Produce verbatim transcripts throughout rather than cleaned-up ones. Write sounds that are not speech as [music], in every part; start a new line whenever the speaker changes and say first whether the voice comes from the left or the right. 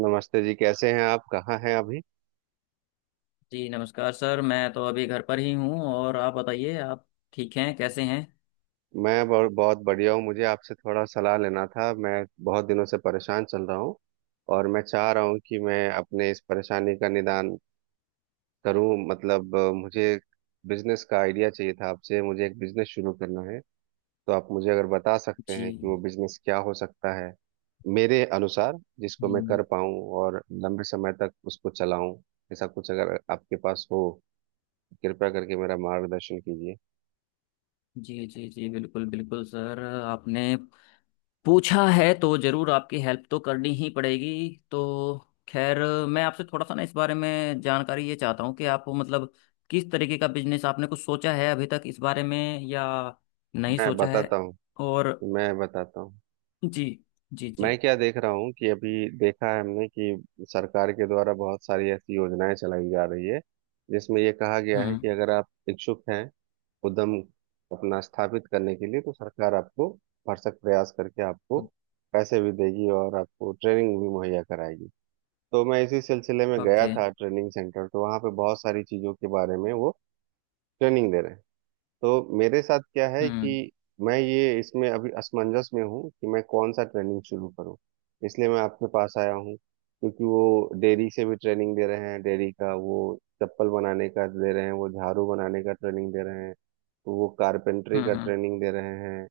right: नमस्ते जी। कैसे हैं आप? कहाँ हैं अभी?
left: जी नमस्कार सर। मैं तो अभी घर पर ही हूँ। और आप बताइए, आप ठीक हैं? कैसे हैं?
right: मैं बहुत बहुत बढ़िया हूँ। मुझे आपसे थोड़ा सलाह लेना था। मैं बहुत दिनों से परेशान चल रहा हूँ और मैं चाह रहा हूँ कि मैं अपने इस परेशानी का निदान करूँ, मतलब अ, मुझे बिजनेस का आइडिया चाहिए था आपसे। मुझे एक बिजनेस शुरू करना है, तो आप मुझे अगर बता सकते
left: जी।
right: हैं कि वो बिजनेस क्या हो सकता है मेरे अनुसार, जिसको मैं
left: हम्म।
right: कर पाऊँ और लंबे समय तक उसको चलाऊँ? ऐसा कुछ अगर आपके पास हो, कृपया करके मेरा मार्गदर्शन कीजिए।
left: जी जी जी, बिल्कुल बिल्कुल सर। आपने पूछा है तो ज़रूर आपकी हेल्प तो करनी ही पड़ेगी। तो खैर, मैं आपसे थोड़ा सा ना इस बारे में जानकारी ये चाहता हूँ कि आप मतलब किस तरीके का बिजनेस आपने कुछ सोचा है अभी तक इस बारे में, या नहीं
right: मैं
left: सोचा है।
right: बताता हूँ।
left: और।
right: मैं बताता हूँ।
left: जी जी जी।
right: मैं क्या देख रहा हूँ कि अभी देखा है हमने कि सरकार के द्वारा बहुत सारी ऐसी योजनाएं चलाई जा रही है, जिसमें ये कहा गया है
left: हम्म।
right: कि अगर आप इच्छुक हैं उद्यम अपना स्थापित करने के लिए, तो सरकार आपको भरसक प्रयास करके आपको पैसे भी देगी और आपको ट्रेनिंग भी मुहैया कराएगी। तो मैं इसी सिलसिले में
left: ओके,
right: गया
left: हम्म,
right: था
left: okay,
right: ट्रेनिंग सेंटर, तो वहाँ पे बहुत सारी चीज़ों के बारे में वो ट्रेनिंग दे रहे हैं। तो मेरे साथ क्या है
left: हम्म
right: कि मैं ये इसमें अभी असमंजस में हूँ कि मैं कौन सा ट्रेनिंग शुरू करूँ। इसलिए मैं आपके पास आया हूँ, क्योंकि वो डेयरी से भी ट्रेनिंग दे रहे हैं, डेयरी का, वो चप्पल बनाने का दे रहे हैं, वो झाड़ू बनाने का ट्रेनिंग दे रहे हैं, तो वो कारपेंटरी
left: हम्म,
right: का
left: हम्म,
right: ट्रेनिंग दे रहे हैं,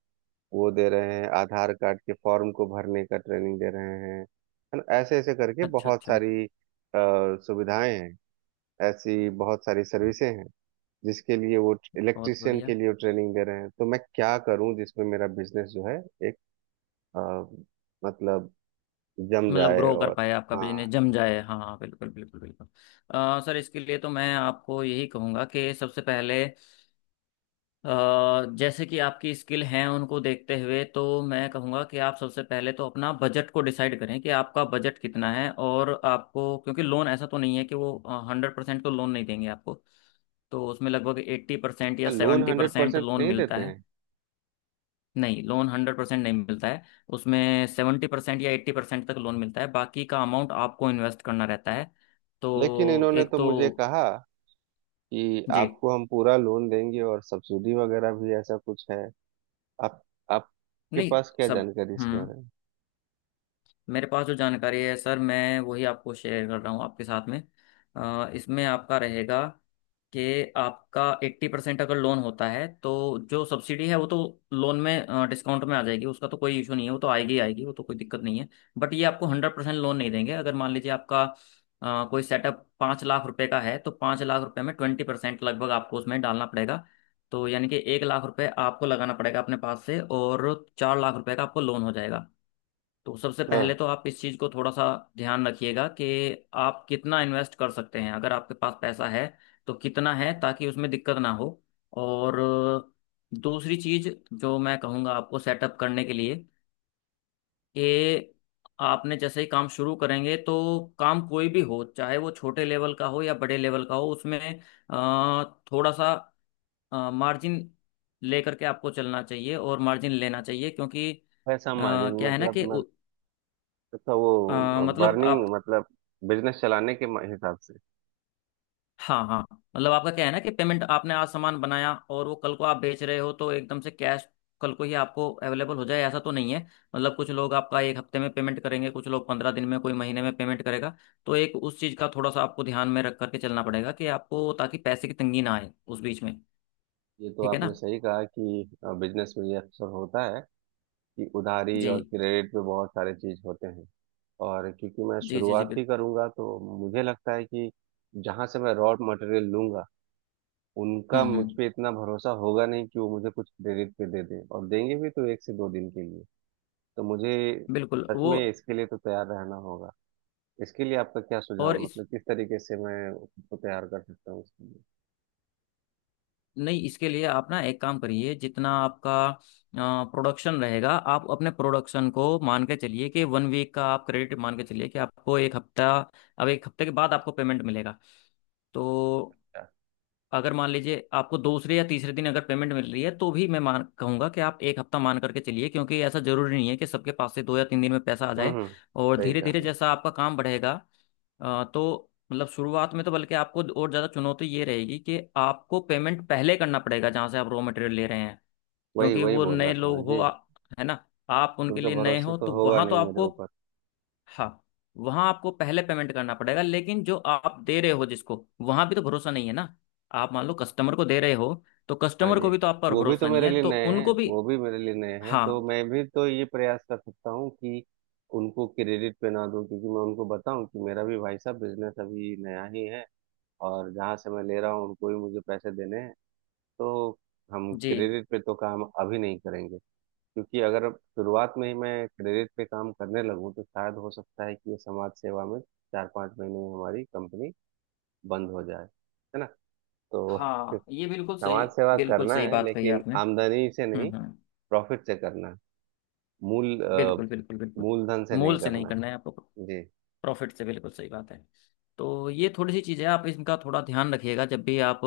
right: वो दे रहे हैं आधार कार्ड के फॉर्म को भरने का ट्रेनिंग दे रहे हैं, है ना? ऐसे ऐसे करके
left: अच्छा
right: बहुत
left: अच्छा,
right: सारी अ, सुविधाएं हैं। ऐसी बहुत सारी सर्विसें हैं, जिसके लिए वो
left: बहुत
right: इलेक्ट्रिशियन
left: बढ़िया।
right: के लिए वो ट्रेनिंग दे रहे हैं। तो मैं क्या करूं जिसमें मेरा बिजनेस जो है एक अ, मतलब जम
left: मतलब
right: जाए।
left: ग्रो कर
right: और
left: पाए, आपका बिजनेस
right: हाँ,
left: जम जाए। हाँ हाँ, बिल्कुल बिल्कुल बिल्कुल। अ, सर इसके लिए तो मैं आपको यही कहूँगा कि सबसे पहले अ, जैसे कि आपकी स्किल हैं उनको देखते हुए, तो मैं कहूँगा कि आप सबसे पहले तो अपना बजट को डिसाइड करें कि आपका बजट कितना है। और आपको, क्योंकि लोन ऐसा तो नहीं है कि वो हंड्रेड परसेंट तो लोन नहीं देंगे आपको। तो उसमें लगभग एट्टी परसेंट या
right: loan
left: seventy
right: hundred
left: percent
right: percent
left: loan
right: नहीं
left: मिलता
right: देते
left: है।
right: हैं?
left: नहीं, लोन हंड्रेड परसेंट नहीं मिलता है। उसमें सेवेंटी परसेंट या एट्टी परसेंट तक लोन मिलता है। बाकी का अमाउंट आपको इन्वेस्ट करना रहता है।
right: लेकिन
left: तो
right: इन्होंने
left: एक
right: तो
left: तो,
right: मुझे कहा कि
left: जी।
right: आपको हम पूरा लोन देंगे, और सब्सिडी वगैरह भी ऐसा कुछ है? आप आपके
left: नहीं।
right: पास क्या
left: सब।
right: जानकारी इसके
left: हम्म।
right: बारे में?
left: मेरे पास जो जानकारी है सर, मैं वही आपको शेयर कर रहा हूँ आपके साथ में। अ, इसमें आपका रहेगा कि आपका एट्टी परसेंट अगर लोन होता है, तो जो सब्सिडी है वो तो लोन में डिस्काउंट में आ जाएगी। उसका तो कोई इशू नहीं है, वो तो आएगी ही आएगी, वो तो कोई दिक्कत नहीं है। बट ये आपको हंड्रेड परसेंट लोन नहीं देंगे। अगर मान लीजिए आपका अ, कोई सेटअप पाँच लाख रुपए का है, तो पाँच लाख रुपए में ट्वेंटी परसेंट लगभग आपको उसमें डालना पड़ेगा। तो यानी कि एक लाख रुपए आपको लगाना पड़ेगा अपने पास से, और चार लाख रुपए का आपको लोन हो जाएगा। तो सबसे पहले
right: हाँ,
left: तो आप इस चीज़ को थोड़ा सा ध्यान रखिएगा कि आप कितना इन्वेस्ट कर सकते हैं। अगर आपके पास पैसा है तो कितना है, ताकि उसमें दिक्कत ना हो। और दूसरी चीज़ जो मैं कहूँगा आपको सेटअप करने के लिए, कि आपने जैसे ही काम शुरू करेंगे, तो काम कोई भी हो, चाहे वो छोटे लेवल का हो या बड़े लेवल का हो, उसमें अ, थोड़ा सा मार्जिन लेकर के आपको चलना चाहिए और मार्जिन लेना चाहिए। क्योंकि अ,
right: पैसा मार्जिन
left: क्या है ना
right: मतलब
left: कि
right: मैं,
left: उ-
right: तो
left: अ
right: वो
left: मतलब आप,
right: बर्निंग मतलब बिजनेस चलाने के हिसाब से?
left: हाँ हाँ, मतलब आपका क्या है ना कि पेमेंट, आपने आज सामान बनाया और वो कल को आप बेच रहे हो तो एकदम से कैश कल को ही आपको अवेलेबल हो जाए, ऐसा तो नहीं है। मतलब कुछ लोग आपका एक हफ्ते में पेमेंट करेंगे, कुछ लोग पंद्रह दिन में, कोई महीने में पेमेंट करेगा। तो एक उस चीज़ का थोड़ा सा आपको ध्यान में रख करके चलना पड़ेगा कि आपको, ताकि पैसे की तंगी ना आए उस बीच में।
right: ये तो
left: ठीक है
right: आपने
left: ना?
right: सही कहा कि बिजनेस में ये अक्सर होता है कि उधारी
left: जी
right: और क्रेडिट पे बहुत सारे चीज होते हैं। और क्योंकि मैं
left: जी जी जी,
right: शुरुआत ही
left: बिल्कुल।
right: करूंगा, तो मुझे लगता है कि जहां से मैं रॉ मटेरियल लूंगा, उनका
left: हम्म
right: मुझ
left: हम्म,
right: पे इतना भरोसा होगा नहीं कि वो मुझे कुछ क्रेडिट पे दे दें, और देंगे भी तो एक से दो दिन के लिए। तो मुझे
left: बिल्कुल
right: सच
left: वो।
right: में इसके लिए तो तैयार रहना होगा। इसके लिए आपका क्या सुझाव
left: और
right: है?
left: इस,
right: मतलब किस तरीके से मैं खुद को तैयार कर सकता हूँ इसके लिए
left: नहीं, इसके लिए आप ना एक काम करिए। जितना आपका प्रोडक्शन रहेगा, आप अपने प्रोडक्शन को मान के चलिए कि वन वीक का आप क्रेडिट, मान के चलिए कि आपको एक हफ्ता, अब एक हफ्ते के बाद आपको पेमेंट मिलेगा। तो
right: क्या?
left: अगर मान लीजिए आपको दूसरे या तीसरे दिन अगर पेमेंट मिल रही है, तो भी मैं मान कहूंगा कि आप एक हफ्ता मान करके चलिए। क्योंकि ऐसा जरूरी नहीं है कि सबके पास से दो या तीन दिन में पैसा आ
right: हम्म।
left: जाए।
right: हम्म।
left: और
right: सही
left: धीरे
right: कहा
left: धीरे
right: आपने।
left: जैसा आपका काम बढ़ेगा, अ, तो मतलब शुरुआत में तो बल्कि आपको और ज़्यादा चुनौती ये रहेगी कि आपको पेमेंट पहले करना पड़ेगा जहाँ से आप रॉ मटेरियल ले रहे हैं।
right: वही
left: क्योंकि
right: वही
left: वो
right: बोल रहा
left: नए
right: था मैं
left: लोग हो,
right: जी।
left: आ- है ना, आप उनके
right: उनका
left: लिए नए
right: भरोसा
left: हो
right: तो
left: तो
right: होगा
left: वहाँ तो
right: नहीं मेरे
left: आपको,
right: ऊपर।
left: हाँ, वहां आपको पहले पेमेंट करना पड़ेगा। लेकिन जो आप दे रहे हो जिसको, वहां भी तो भरोसा नहीं है ना। आप मान लो कस्टमर को दे रहे हो, तो
right: हाँ
left: कस्टमर
right: जी।
left: को भी तो आप पर
right: वो भी तो
left: भरोसा नहीं
right: मेरे
left: है,
right: लिए
left: तो
right: नए हैं,
left: उनको भी।
right: वो भी मेरे लिए नए हैं।
left: हाँ
right: तो मैं भी तो ये प्रयास कर सकता हूँ कि उनको क्रेडिट पे ना दूं, क्योंकि मैं उनको बताऊं कि मेरा भी भाई साहब बिजनेस अभी नया ही है, और जहाँ से मैं ले रहा हूँ उनको ही मुझे पैसे देने हैं, तो हम
left: जी,
right: क्रेडिट पे तो काम अभी नहीं करेंगे। क्योंकि अगर शुरुआत में ही मैं क्रेडिट पे काम करने लगूँ, तो शायद हो सकता है कि ये समाज सेवा में चार पाँच महीने में हमारी कंपनी बंद हो जाए, है ना? तो [laughs]
left: हाँ ये बिल्कुल सही।
right: समाज सेवा
left: बिल्कुल
right: करना
left: सही
right: है,
left: बात कही
right: लेकिन
left: आपने।
right: आमदनी से नहीं।
left: हम्म हम्म,
right: प्रॉफिट से करना है। मूल अ,
left: बिल्कुल बिल्कुल बिल्कुल।
right: मूलधन से नहीं
left: मोल से नहीं
right: करना
left: करना है आपको,
right: है जी।
left: प्रॉफिट से। बिल्कुल सही बात है। तो ये थोड़ी सी चीज़ें आप इनका थोड़ा ध्यान रखिएगा जब भी आप,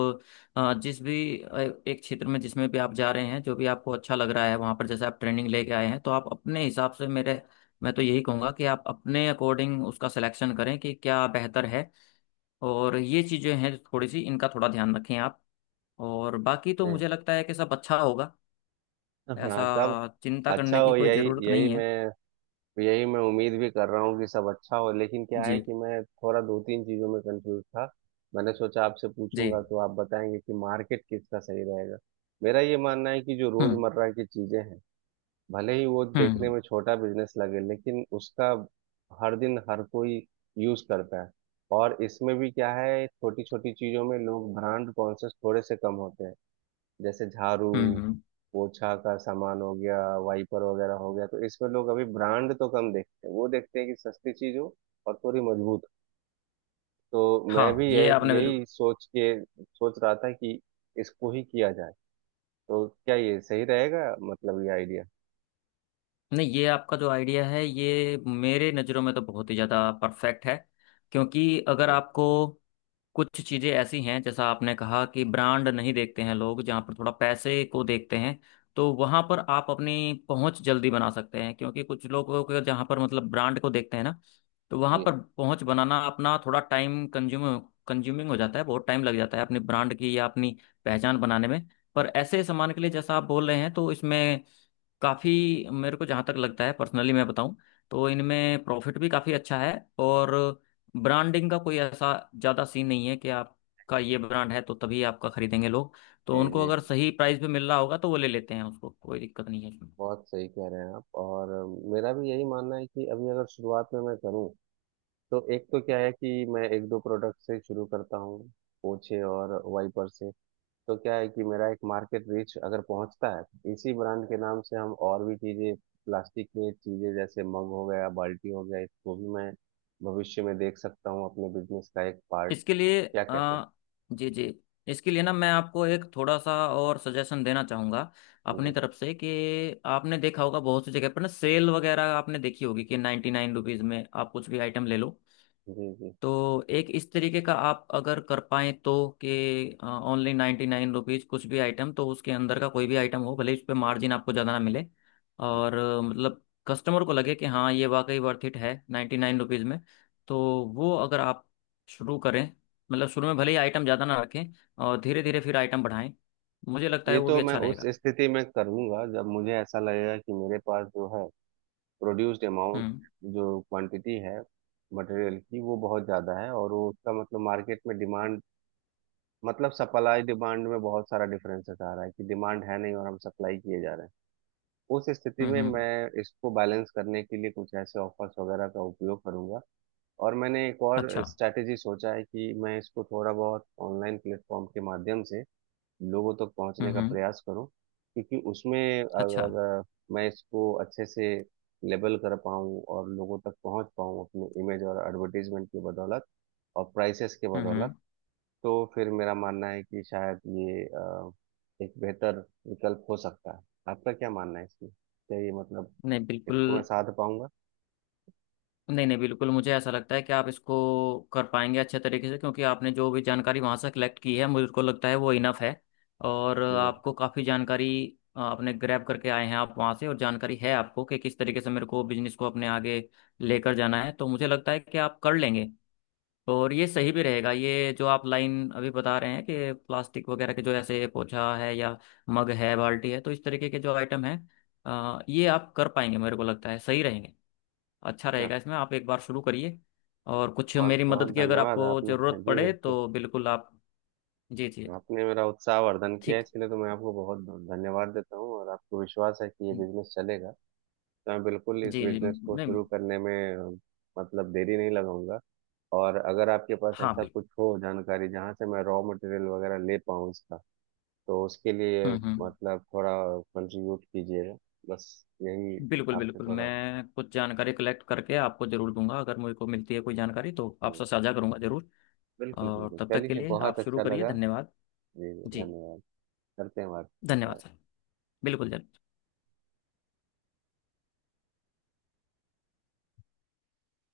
left: अ, जिस भी अ, एक क्षेत्र में जिसमें भी आप जा रहे हैं, जो भी आपको अच्छा लग रहा है, वहाँ पर जैसे आप ट्रेनिंग लेके आए हैं, तो आप अपने हिसाब से, मेरे मैं तो यही कहूँगा कि आप अपने अकॉर्डिंग उसका सिलेक्शन करें कि क्या बेहतर है। और ये चीज़ें हैं थोड़ी सी, इनका थोड़ा ध्यान रखें आप। और बाकी तो मुझे लगता है कि सब अच्छा होगा।
right: हम्म।
left: ऐसा
right: हाँ। तब
left: चिंता
right: अच्छा
left: करने
right: हो,
left: की कोई
right: यही
left: ज़रूरत
right: यही
left: नहीं है।
right: मैं यही मैं उम्मीद भी कर रहा हूँ कि सब अच्छा हो, लेकिन क्या है
left: जी
right: कि मैं थोड़ा दो तीन चीज़ों में कंफ्यूज था। मैंने सोचा आपसे
left: जी,
right: पूछूंगा तो आप बताएंगे कि मार्केट किसका सही रहेगा। मेरा ये मानना है कि जो
left: हम्म
right: रोजमर्रा की चीजें हैं, भले ही वो
left: हम्म,
right: देखने
left: हम्म
right: में छोटा बिजनेस लगे, लेकिन उसका हर दिन हर कोई यूज करता है। और इसमें भी क्या है, छोटी छोटी चीजों में लोग ब्रांड कॉन्शियस थोड़े से कम होते हैं, जैसे
left: हम्म।
right: झाड़ू,
left: हम्म।
right: पोछा का सामान हो गया, वाइपर वगैरह हो गया, तो इसमें लोग अभी ब्रांड तो कम देखते हैं, वो देखते हैं कि सस्ती चीज हो और थोड़ी मजबूत हो। तो मैं
left: हाँ
right: भी
left: ये
right: यही
left: आपने बिल्कुल।
right: यही सोच के सोच रहा था कि इसको ही किया जाए। तो क्या ये सही रहेगा? मतलब ये आइडिया?
left: नहीं, ये आपका जो आइडिया है, ये मेरे नज़रों में तो बहुत ही ज़्यादा परफेक्ट है। क्योंकि अगर आपको, कुछ चीज़ें ऐसी हैं जैसा आपने कहा कि ब्रांड नहीं देखते हैं लोग, जहाँ पर थोड़ा पैसे को देखते हैं, तो वहाँ पर आप अपनी पहुँच जल्दी बना सकते हैं। क्योंकि कुछ लोगों को जहाँ पर मतलब ब्रांड को देखते हैं ना, तो वहाँ
right: जी
left: पर पहुँच बनाना अपना थोड़ा टाइम कंज्यूम कंज्यूमिंग हो जाता है। बहुत टाइम लग जाता है अपनी ब्रांड की या अपनी पहचान बनाने में। पर ऐसे सामान के लिए जैसा आप बोल रहे हैं, तो इसमें काफ़ी, मेरे को जहाँ तक लगता है, पर्सनली मैं बताऊँ, तो इनमें प्रॉफिट भी काफ़ी अच्छा है। और ब्रांडिंग का कोई ऐसा ज़्यादा सीन नहीं है कि आपका ये ब्रांड है तो तभी आपका खरीदेंगे लोग। तो
right: जी
left: उनको
right: जी
left: अगर
right: जी।
left: सही प्राइस पे मिल रहा होगा तो वो ले लेते हैं उसको, कोई दिक्कत नहीं है इसमें।
right: बहुत सही कह रहे हैं आप। और मेरा भी यही मानना है कि अभी अगर शुरुआत में मैं करूं, तो एक तो क्या है कि मैं एक दो प्रोडक्ट से शुरू करता हूँ, पोछे और वाइपर से। तो क्या है कि मेरा एक मार्केट रीच अगर पहुंचता है, तो इसी ब्रांड के नाम से हम और भी चीज़ें, प्लास्टिक में चीज़ें, जैसे मग हो गया, बाल्टी हो गया, इसको भी मैं भविष्य में देख सकता हूँ अपने बिजनेस का एक पार्ट।
left: इसके लिए
right: क्या कहते हैं?
left: अ, जी जी, इसके लिए ना मैं आपको एक थोड़ा सा और सजेशन देना चाहूँगा
right: जी
left: अपनी तरफ से, कि आपने देखा होगा बहुत सी जगह पर ना, सेल वगैरह आपने देखी होगी कि नाइन्टी नाइन रुपीज़ में आप कुछ भी आइटम ले लो।
right: जी जी।
left: तो एक इस तरीके का आप अगर कर पाए तो, कि ओनली नाइन्टी नाइन रुपीज, कुछ भी आइटम, तो उसके अंदर का कोई भी आइटम हो, भले इस पे मार्जिन आपको ज़्यादा ना मिले। और अ, मतलब कस्टमर को लगे कि हाँ, ये वाकई वर्थ इट है नाइन्टी नाइन रुपीज़ में। तो वो अगर आप शुरू करें, मतलब शुरू में भले ही आइटम ज़्यादा ना रखें, और धीरे धीरे फिर आइटम बढ़ाएं, मुझे लगता है
right: ये
left: वो
right: तो
left: भी
right: मैं
left: अच्छा
right: उस
left: रहेगा।
right: स्थिति में करूंगा जब मुझे ऐसा लगेगा कि मेरे पास जो है प्रोड्यूस्ड अमाउंट,
left: हम्म
right: जो क्वांटिटी है मटेरियल की, वो बहुत ज़्यादा है और वो, उसका मतलब मार्केट में डिमांड, मतलब सप्लाई डिमांड में बहुत सारा डिफरेंसेस आ रहा है कि डिमांड है नहीं और हम सप्लाई किए जा रहे हैं। उस स्थिति
left: हम्म,
right: में
left: हम्म,
right: मैं इसको बैलेंस करने के लिए कुछ ऐसे ऑफर्स वगैरह का उपयोग करूंगा। और मैंने एक और
left: अच्छा।
right: स्ट्रैटेजी सोचा है कि मैं इसको थोड़ा बहुत ऑनलाइन प्लेटफॉर्म के माध्यम से लोगों तक
left: हम्म
right: पहुंचने का
left: हम्म,
right: प्रयास करूं, क्योंकि उसमें
left: अच्छा।
right: अगर मैं इसको अच्छे से लेबल कर पाऊं और लोगों तक पहुंच पाऊं अपने इमेज और एडवर्टीजमेंट की बदौलत और प्राइसेस के
left: हम्म
right: बदौलत,
left: हम्म।
right: तो फिर मेरा मानना है कि शायद ये अ, एक बेहतर विकल्प हो सकता है। आपका क्या मानना है इसमें? क्या ये मतलब
left: नहीं, बिल्कुल।
right: इसको मैं साध पाऊंगा?
left: नहीं नहीं, बिल्कुल, मुझे ऐसा लगता है कि आप इसको कर पाएंगे अच्छे तरीके से। क्योंकि आपने जो भी जानकारी वहाँ से कलेक्ट की है, मुझको लगता है वो इनफ है। और
right: जी,
left: आपको काफ़ी जानकारी आपने ग्रैब करके आए हैं आप वहाँ से, और जानकारी है आपको कि किस तरीके से मेरे को बिजनेस को अपने आगे लेकर जाना है, तो मुझे लगता है कि आप कर लेंगे। और ये सही भी रहेगा, ये जो आप लाइन अभी बता रहे हैं कि प्लास्टिक वगैरह के, जो ऐसे पोछा है, या मग है, बाल्टी है, तो इस तरीके के जो आइटम है, अ, ये आप कर पाएंगे मेरे को लगता है, सही रहेंगे, अच्छा
right: अच्छा।
left: रहेगा। इसमें आप एक बार शुरू करिए। और कुछ
right: बहुत
left: मेरी मदद
right: बहुत
left: की अगर
right: धन्यवाद
left: आपको
right: आपने [laughs]
left: ज़रूरत
right: जी
left: पड़े
right: बिल्कुल।
left: तो बिल्कुल आप। जी जी,
right: तो आपने मेरा उत्साह वर्धन किया,
left: ठीक।
right: इसके लिए तो मैं आपको बहुत धन्यवाद देता हूँ। और आपको विश्वास है कि ये
left: जी
right: बिजनेस चलेगा, तो मैं बिल्कुल इस
left: जी
right: बिजनेस को
left: नहीं,
right: शुरू करने में अ, मतलब देरी नहीं लगाऊंगा। और अगर आपके पास
left: हाँ
right: ऐसा
left: बिल्कुल।
right: कुछ हो जानकारी जहाँ से मैं रॉ मटेरियल वगैरह ले पाऊँ इसका, तो उसके लिए
left: हम्म हम्म,
right: मतलब थोड़ा कंट्रीब्यूट कीजिएगा, बस, यही।
left: बिल्कुल
right: आपसे
left: बिल्कुल,
right: थोड़ा,
left: मैं कुछ जानकारी कलेक्ट करके आपको ज़रूर दूंगा, अगर मुझे को मिलती है कोई जानकारी तो आपसे साझा करूंगा ज़रूर।
right: बिल्कुल
left: और
right: बिल्कुल
left: तब तक के
right: चलिए,
left: लिए आप
right: बहुत
left: शुरू
right: अच्छा
left: करिए।
right: लगा।
left: धन्यवाद।
right: जी,
left: जी।
right: धन्यवाद। करते हैं
left: धन्यवाद
right: बात।
left: सर। बिल्कुल सर।